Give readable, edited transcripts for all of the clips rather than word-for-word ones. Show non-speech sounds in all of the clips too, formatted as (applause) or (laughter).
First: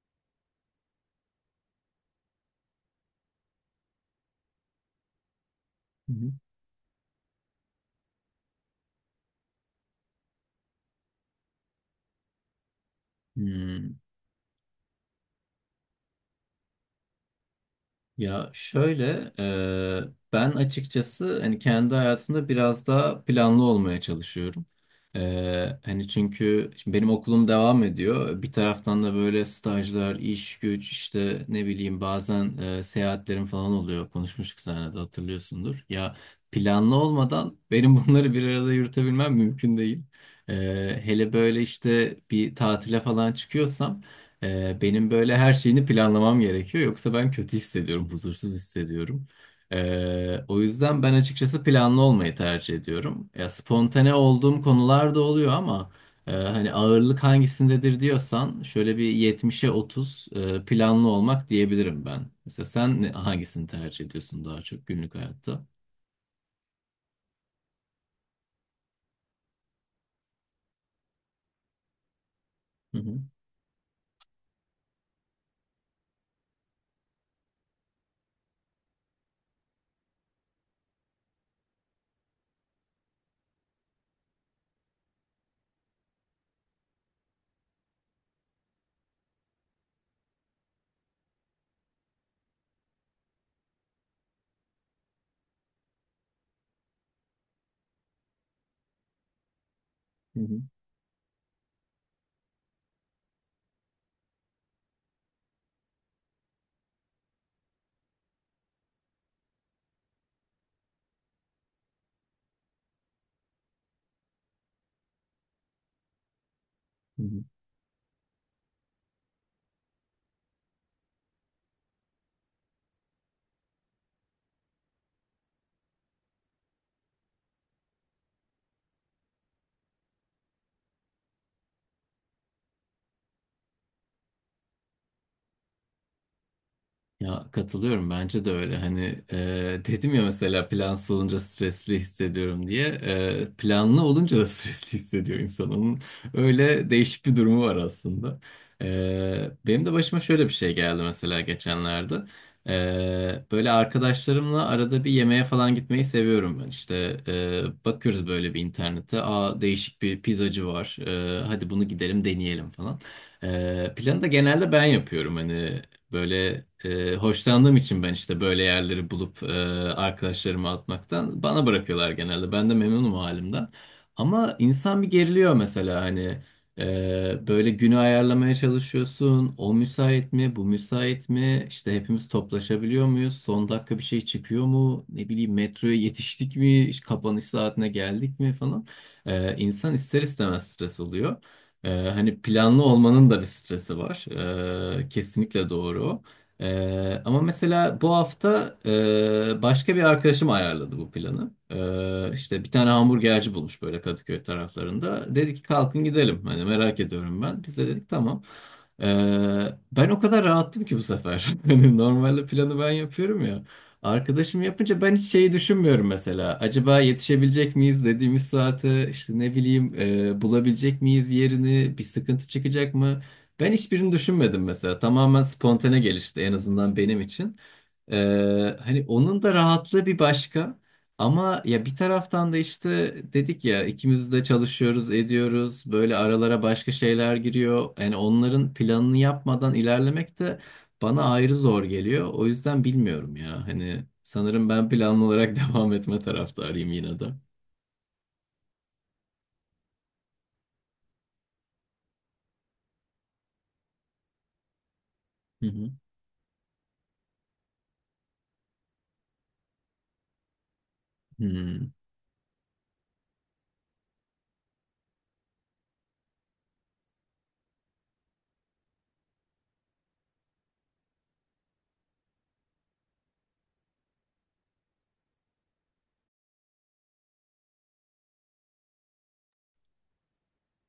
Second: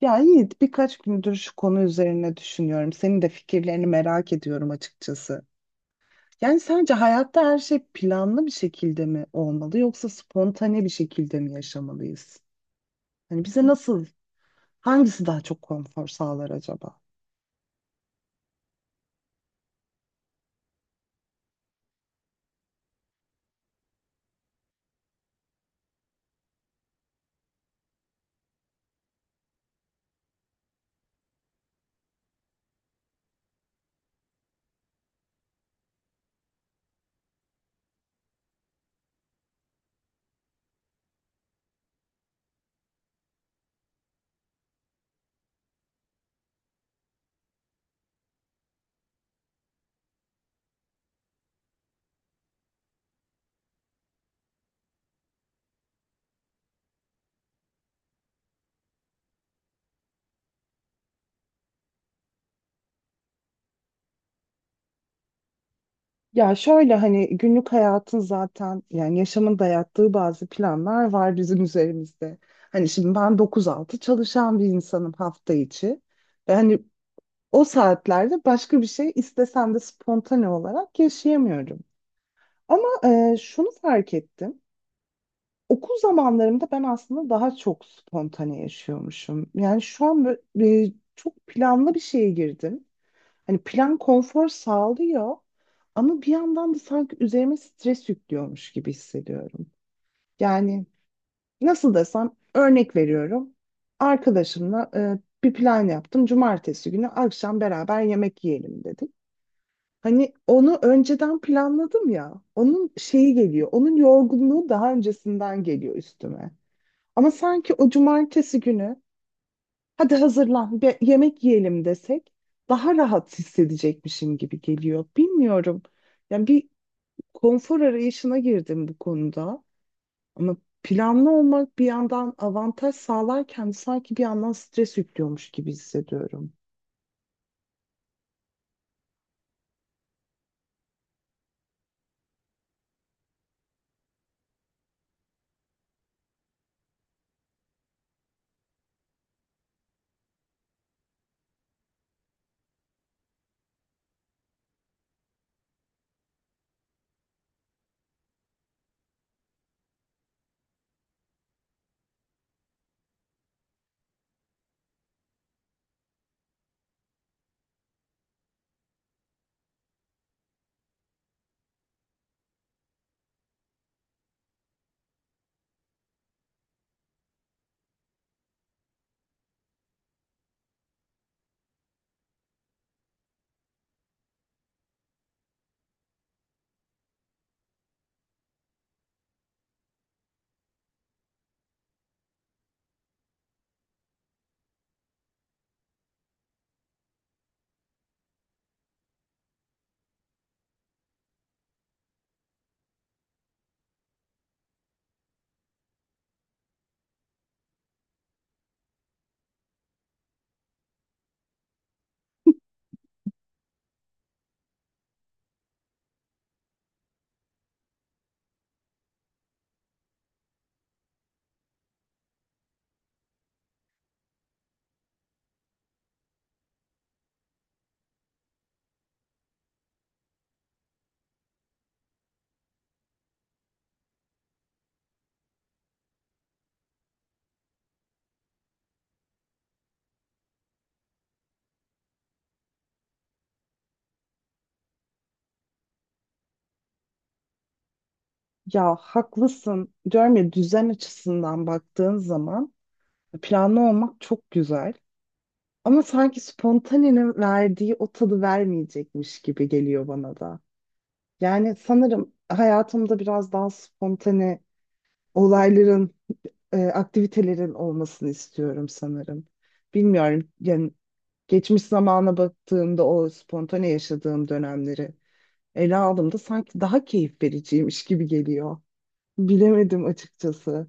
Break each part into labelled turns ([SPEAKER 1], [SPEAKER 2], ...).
[SPEAKER 1] Ya Yiğit, birkaç gündür şu konu üzerine düşünüyorum. Senin de fikirlerini merak ediyorum açıkçası.
[SPEAKER 2] Hı hı.
[SPEAKER 1] Yani sence hayatta her şey planlı bir şekilde mi olmalı yoksa spontane bir şekilde mi yaşamalıyız? Hani bize
[SPEAKER 2] Hmm.
[SPEAKER 1] nasıl, hangisi daha çok konfor sağlar acaba?
[SPEAKER 2] Ya şöyle ben açıkçası hani kendi hayatımda biraz daha planlı olmaya çalışıyorum. E, Hani çünkü şimdi benim okulum devam ediyor. Bir taraftan da böyle stajlar, iş güç işte ne bileyim bazen seyahatlerim falan oluyor. Konuşmuştuk seninle de hatırlıyorsundur. Ya planlı olmadan benim (laughs) bunları bir arada yürütebilmem mümkün değil. E, Hele böyle işte bir tatile falan çıkıyorsam benim böyle her şeyini planlamam gerekiyor. Yoksa ben kötü hissediyorum, huzursuz hissediyorum. O yüzden ben açıkçası planlı olmayı tercih ediyorum. Ya spontane olduğum konular da oluyor ama hani ağırlık hangisindedir diyorsan şöyle bir 70'e 30 planlı olmak diyebilirim ben. Mesela sen hangisini tercih ediyorsun daha çok günlük hayatta?
[SPEAKER 1] Ya şöyle, hani günlük hayatın zaten, yani yaşamın dayattığı bazı planlar var bizim üzerimizde. Hani
[SPEAKER 2] Hı
[SPEAKER 1] şimdi
[SPEAKER 2] hı.
[SPEAKER 1] ben 9-6 çalışan bir insanım hafta içi. Ve hani o saatlerde başka bir şey istesem de spontane olarak yaşayamıyorum. Ama şunu fark ettim. Okul zamanlarımda ben aslında daha çok spontane yaşıyormuşum. Yani şu an böyle, çok planlı bir şeye girdim. Hani plan konfor sağlıyor ama bir yandan da sanki üzerime stres yüklüyormuş gibi hissediyorum.
[SPEAKER 2] Hı hı.
[SPEAKER 1] Yani nasıl desem, örnek veriyorum. Arkadaşımla bir plan yaptım. Cumartesi günü akşam beraber yemek yiyelim dedik. Hani onu önceden planladım ya. Onun şeyi geliyor. Onun yorgunluğu daha öncesinden geliyor üstüme.
[SPEAKER 2] Hı
[SPEAKER 1] Ama
[SPEAKER 2] hı.
[SPEAKER 1] sanki o cumartesi günü hadi hazırlan bir yemek yiyelim desek daha rahat hissedecekmişim gibi geliyor. Bilmiyorum. Yani bir konfor arayışına girdim bu konuda. Ama planlı olmak bir yandan avantaj sağlarken sanki bir yandan stres yüklüyormuş gibi hissediyorum.
[SPEAKER 2] Ya katılıyorum bence de öyle hani dedim ya mesela plansız olunca stresli hissediyorum diye. Planlı olunca da (laughs) stresli hissediyor insan, onun öyle değişik bir durumu var aslında. E, Benim de başıma şöyle bir şey geldi mesela geçenlerde. Böyle arkadaşlarımla arada bir yemeğe falan gitmeyi seviyorum ben, işte bakıyoruz böyle bir internete, aa değişik bir pizzacı var. Hadi bunu gidelim deneyelim falan. Planı da genelde ben yapıyorum. Hani böyle hoşlandığım için ben işte böyle yerleri bulup arkadaşlarıma atmaktan, bana bırakıyorlar genelde. Ben de memnunum o halimden. Ama insan bir geriliyor mesela, hani böyle günü ayarlamaya çalışıyorsun. O müsait mi? Bu müsait mi? İşte hepimiz toplaşabiliyor muyuz? Son dakika bir şey çıkıyor mu? Ne bileyim, metroya yetiştik mi? İşte kapanış saatine geldik mi falan. İnsan ister istemez stres oluyor. Hani planlı olmanın da bir stresi var. Kesinlikle doğru. Ama mesela bu hafta başka bir arkadaşım ayarladı bu planı. İşte bir tane hamburgerci bulmuş böyle Kadıköy taraflarında. Dedi ki kalkın gidelim. Hani merak ediyorum ben. Biz de dedik tamam. Ee, Ben o kadar rahattım ki bu sefer. (laughs) Hani normalde planı ben yapıyorum ya. Arkadaşım yapınca ben hiç şeyi düşünmüyorum mesela. Acaba yetişebilecek miyiz dediğimiz saate, işte ne bileyim bulabilecek miyiz yerini, bir sıkıntı çıkacak mı? Ben hiçbirini düşünmedim mesela. Tamamen spontane gelişti, en azından benim için. E, Hani onun da rahatlığı bir başka. Ama ya bir taraftan da işte dedik ya, ikimiz de çalışıyoruz ediyoruz. Böyle aralara başka şeyler giriyor. Yani onların planını yapmadan ilerlemek de bana ayrı zor geliyor. O yüzden bilmiyorum ya. Hani sanırım ben planlı olarak (laughs) devam etme taraftarıyım yine de.
[SPEAKER 1] Ya haklısın. Diyorum ya, düzen açısından baktığın zaman planlı olmak çok güzel.
[SPEAKER 2] Hı hı.
[SPEAKER 1] Ama sanki spontanenin verdiği o tadı vermeyecekmiş gibi geliyor bana da. Yani
[SPEAKER 2] Hmm.
[SPEAKER 1] sanırım hayatımda biraz daha spontane olayların, aktivitelerin olmasını istiyorum sanırım. Bilmiyorum yani, geçmiş zamana baktığımda o spontane yaşadığım dönemleri ele aldığımda sanki daha keyif vericiymiş gibi geliyor. Bilemedim açıkçası.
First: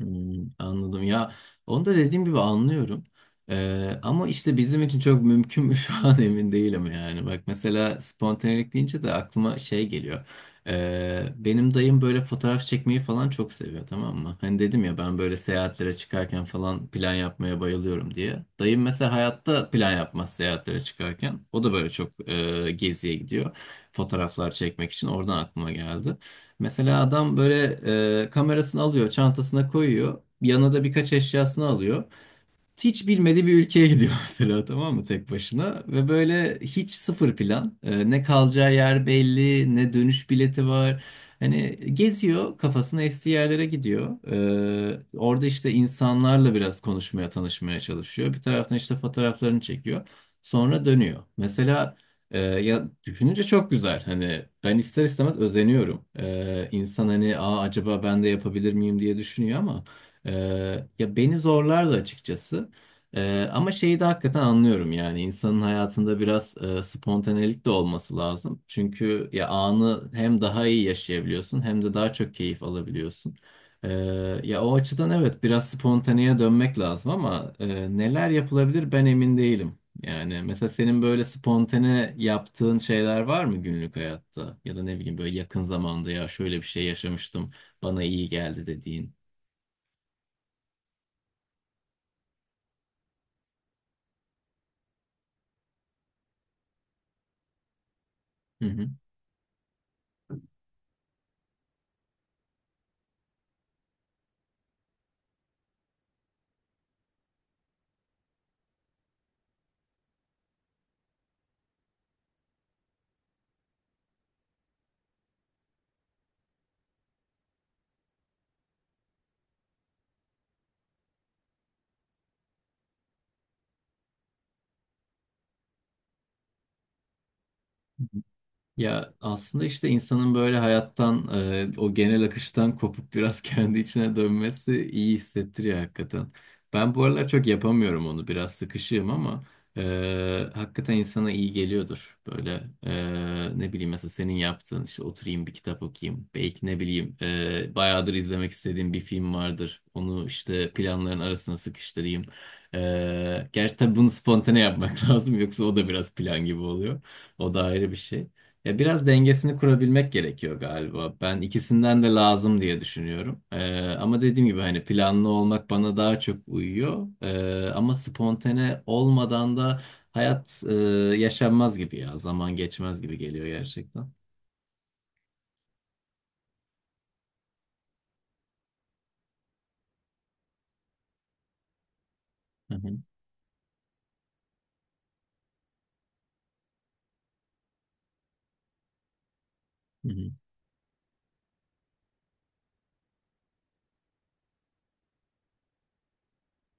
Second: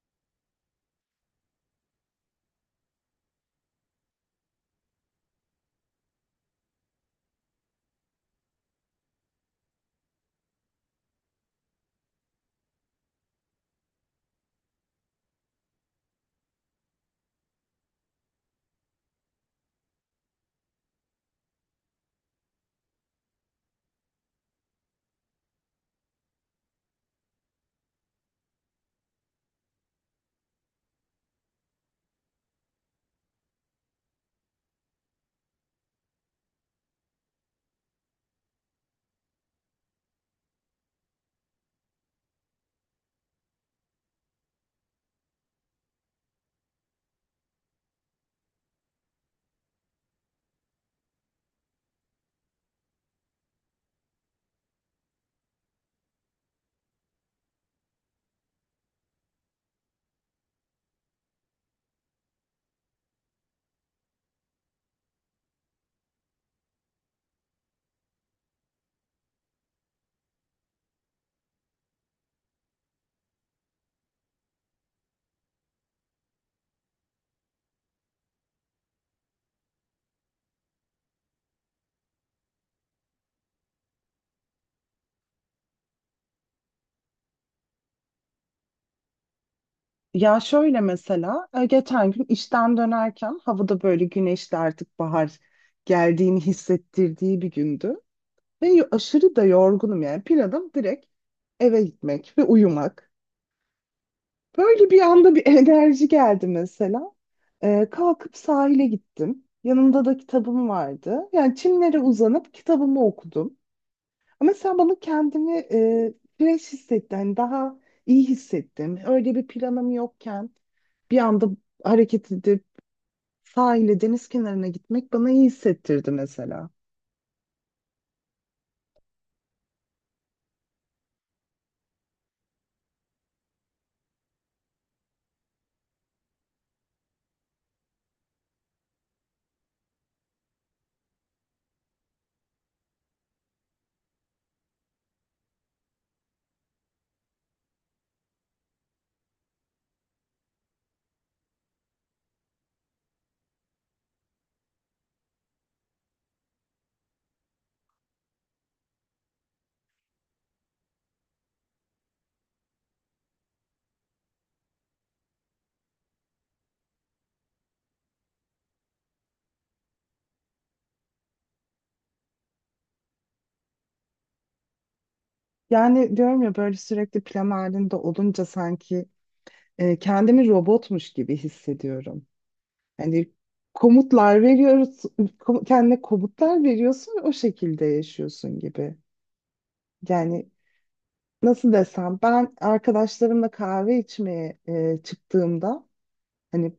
[SPEAKER 2] Hmm, anladım ya, onu da dediğim gibi anlıyorum. Ama işte bizim için çok mümkün mü (laughs) şu an emin değilim. Yani bak, mesela spontanelik deyince de aklıma şey geliyor. Benim dayım böyle fotoğraf çekmeyi falan çok seviyor, tamam mı? Hani dedim ya ben böyle seyahatlere çıkarken falan plan yapmaya bayılıyorum diye, dayım mesela hayatta plan yapmaz seyahatlere çıkarken. O da böyle çok geziye gidiyor fotoğraflar çekmek için, oradan aklıma geldi. Mesela adam böyle kamerasını alıyor, çantasına koyuyor. Yanına da birkaç eşyasını alıyor, hiç bilmediği bir ülkeye gidiyor (laughs) mesela, tamam mı, tek başına, ve böyle hiç sıfır plan. Ne kalacağı yer belli, ne dönüş bileti var. Hani geziyor, kafasına estiği yerlere gidiyor. Orada işte insanlarla biraz konuşmaya, tanışmaya çalışıyor, bir taraftan işte fotoğraflarını çekiyor, sonra dönüyor mesela. Ya düşününce çok güzel, hani ben ister istemez özeniyorum. İnsan hani, aa, acaba ben de yapabilir miyim diye düşünüyor ama ee, ya beni zorlardı açıkçası. Ama şeyi de hakikaten anlıyorum, yani insanın hayatında biraz spontanelik de olması lazım. Çünkü ya anı hem daha iyi yaşayabiliyorsun, hem de daha çok keyif alabiliyorsun. Ee, Ya o açıdan evet, biraz spontaneye dönmek lazım ama neler yapılabilir ben emin değilim. Yani mesela senin böyle spontane yaptığın şeyler var mı günlük hayatta? Ya da ne bileyim, böyle yakın zamanda ya şöyle bir şey yaşamıştım bana iyi geldi dediğin.
[SPEAKER 1] Ya şöyle, mesela geçen gün işten dönerken havada böyle güneşli, artık bahar geldiğini hissettirdiği bir gündü.
[SPEAKER 2] Hı
[SPEAKER 1] Ve
[SPEAKER 2] hı.
[SPEAKER 1] aşırı da yorgunum, yani planım direkt eve gitmek ve uyumak. Böyle bir anda bir (laughs) enerji geldi mesela. Kalkıp sahile gittim. Yanımda da kitabım vardı. Yani çimlere uzanıp kitabımı okudum. Ama sen bana, kendimi fresh hissettim. Yani daha iyi hissettim. Öyle bir planım yokken bir anda hareket edip sahile, deniz kenarına gitmek bana iyi hissettirdi mesela.
[SPEAKER 2] Ya aslında işte insanın böyle hayattan, o genel akıştan kopup biraz (laughs) kendi içine dönmesi iyi hissettiriyor hakikaten. Ben bu aralar çok yapamıyorum onu, biraz sıkışığım ama hakikaten insana iyi geliyordur. Böyle ne bileyim, mesela senin yaptığın, işte oturayım bir kitap okuyayım. Belki ne bileyim bayağıdır izlemek istediğim bir film vardır. Onu işte planların arasına sıkıştırayım. Gerçi tabii bunu spontane yapmak (laughs) lazım, yoksa o da biraz plan gibi oluyor. O da ayrı bir şey. Ya biraz dengesini kurabilmek gerekiyor galiba. Ben ikisinden de lazım diye düşünüyorum. Ama dediğim gibi hani planlı olmak bana daha çok uyuyor. Ama spontane olmadan da hayat yaşanmaz gibi ya. Zaman geçmez gibi geliyor gerçekten.
[SPEAKER 1] Yani diyorum ya, böyle sürekli plan halinde olunca sanki kendimi robotmuş gibi hissediyorum.
[SPEAKER 2] Hı hı,
[SPEAKER 1] Hani komutlar veriyoruz, kendine komutlar veriyorsun ve o şekilde yaşıyorsun gibi.
[SPEAKER 2] hı hı,
[SPEAKER 1] Yani nasıl desem, ben arkadaşlarımla kahve içmeye çıktığımda, hani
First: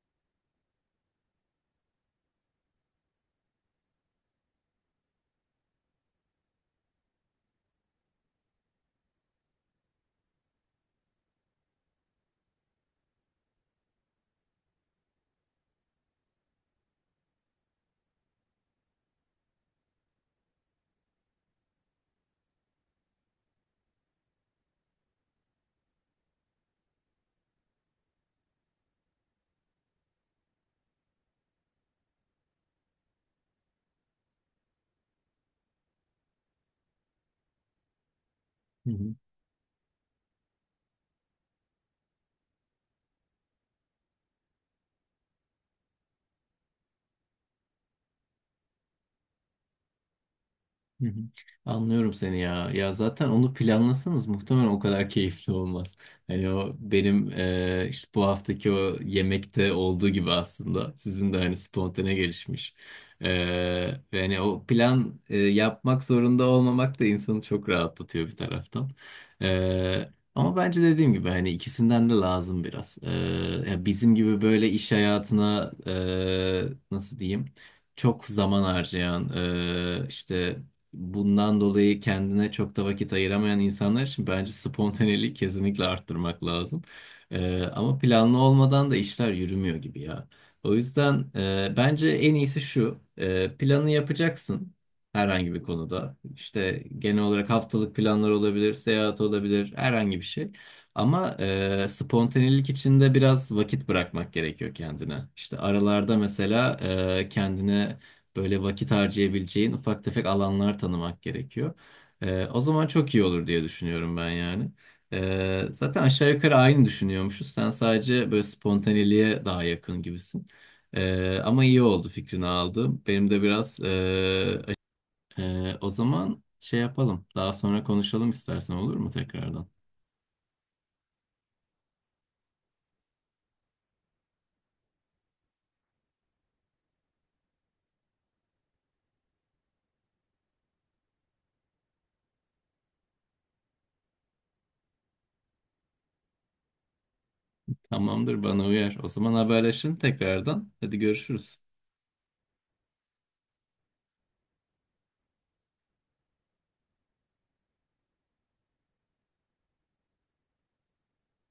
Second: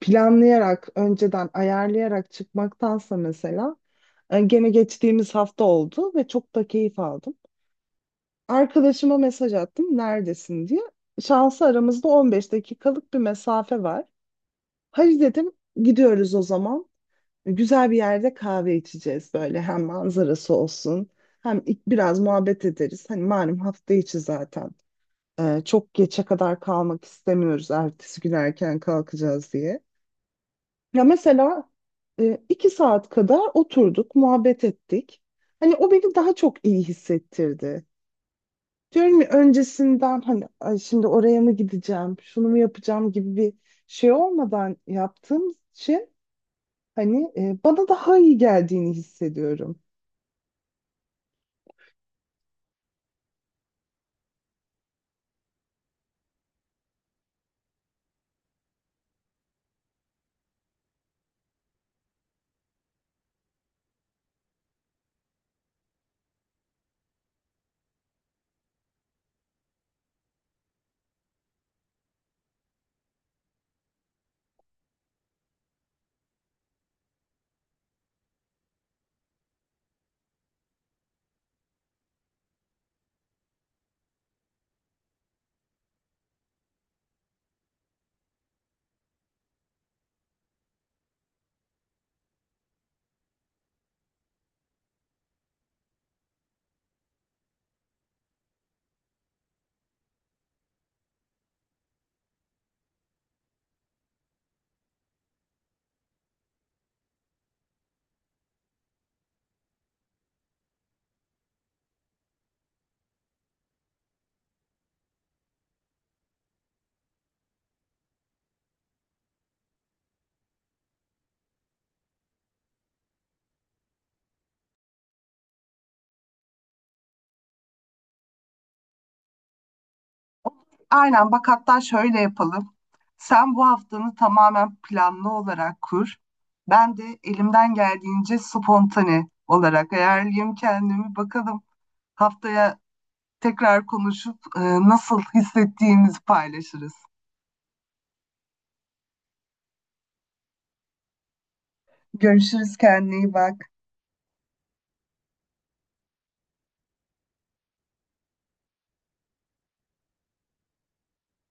[SPEAKER 1] planlayarak, önceden ayarlayarak çıkmaktansa, mesela gene geçtiğimiz hafta oldu ve çok da keyif aldım. Arkadaşıma mesaj attım neredesin diye. Şansı aramızda 15 dakikalık bir mesafe var. Hadi dedim, gidiyoruz o zaman. Güzel bir yerde kahve içeceğiz, böyle hem manzarası olsun hem ilk biraz muhabbet ederiz. Hani malum hafta içi zaten. Çok geçe kadar kalmak istemiyoruz, ertesi gün erken kalkacağız diye. Ya mesela iki saat kadar oturduk, muhabbet ettik. Hani o beni daha çok iyi hissettirdi.
[SPEAKER 2] hı hı.
[SPEAKER 1] Diyorum ya, öncesinden hani "Ay, şimdi oraya mı gideceğim, şunu mu yapacağım" gibi bir şey olmadan yaptığım için hani bana daha iyi geldiğini hissediyorum.
[SPEAKER 2] Hı hı. Anlıyorum seni ya. Ya zaten onu planlasanız muhtemelen o kadar (laughs) keyifli olmaz. Hani o benim işte bu haftaki o yemekte olduğu gibi, aslında sizin de hani spontane gelişmiş. E, Ve hani o plan yapmak zorunda olmamak da insanı çok rahatlatıyor bir taraftan. Ama bence dediğim gibi hani ikisinden de lazım biraz. Ya bizim gibi böyle iş hayatına nasıl diyeyim, çok zaman harcayan işte bundan dolayı kendine çok da vakit ayıramayan insanlar için bence spontaneliği kesinlikle arttırmak lazım. Ama planlı olmadan da işler yürümüyor gibi ya. O yüzden bence en iyisi şu: planı yapacaksın herhangi bir konuda. İşte genel olarak haftalık planlar olabilir, seyahat olabilir, herhangi bir şey. Ama spontanelik içinde biraz vakit bırakmak gerekiyor kendine. İşte aralarda mesela kendine böyle vakit harcayabileceğin ufak tefek alanlar tanımak gerekiyor. O zaman çok iyi olur diye düşünüyorum ben yani. Zaten aşağı yukarı aynı düşünüyormuşuz. Sen sadece böyle spontaneliğe daha yakın gibisin. Ama iyi oldu fikrini aldım. Benim de biraz o zaman şey yapalım. Daha sonra konuşalım istersen, olur mu tekrardan?
[SPEAKER 1] Aynen, bak, hatta şöyle yapalım. Sen bu haftanı tamamen planlı olarak kur. Ben de elimden geldiğince spontane olarak ayarlayayım kendimi. Bakalım haftaya tekrar konuşup nasıl hissettiğimizi paylaşırız.
[SPEAKER 2] Tamamdır, bana uyar. O zaman haberleşelim tekrardan. Hadi görüşürüz.
[SPEAKER 1] Görüşürüz, kendine iyi bak.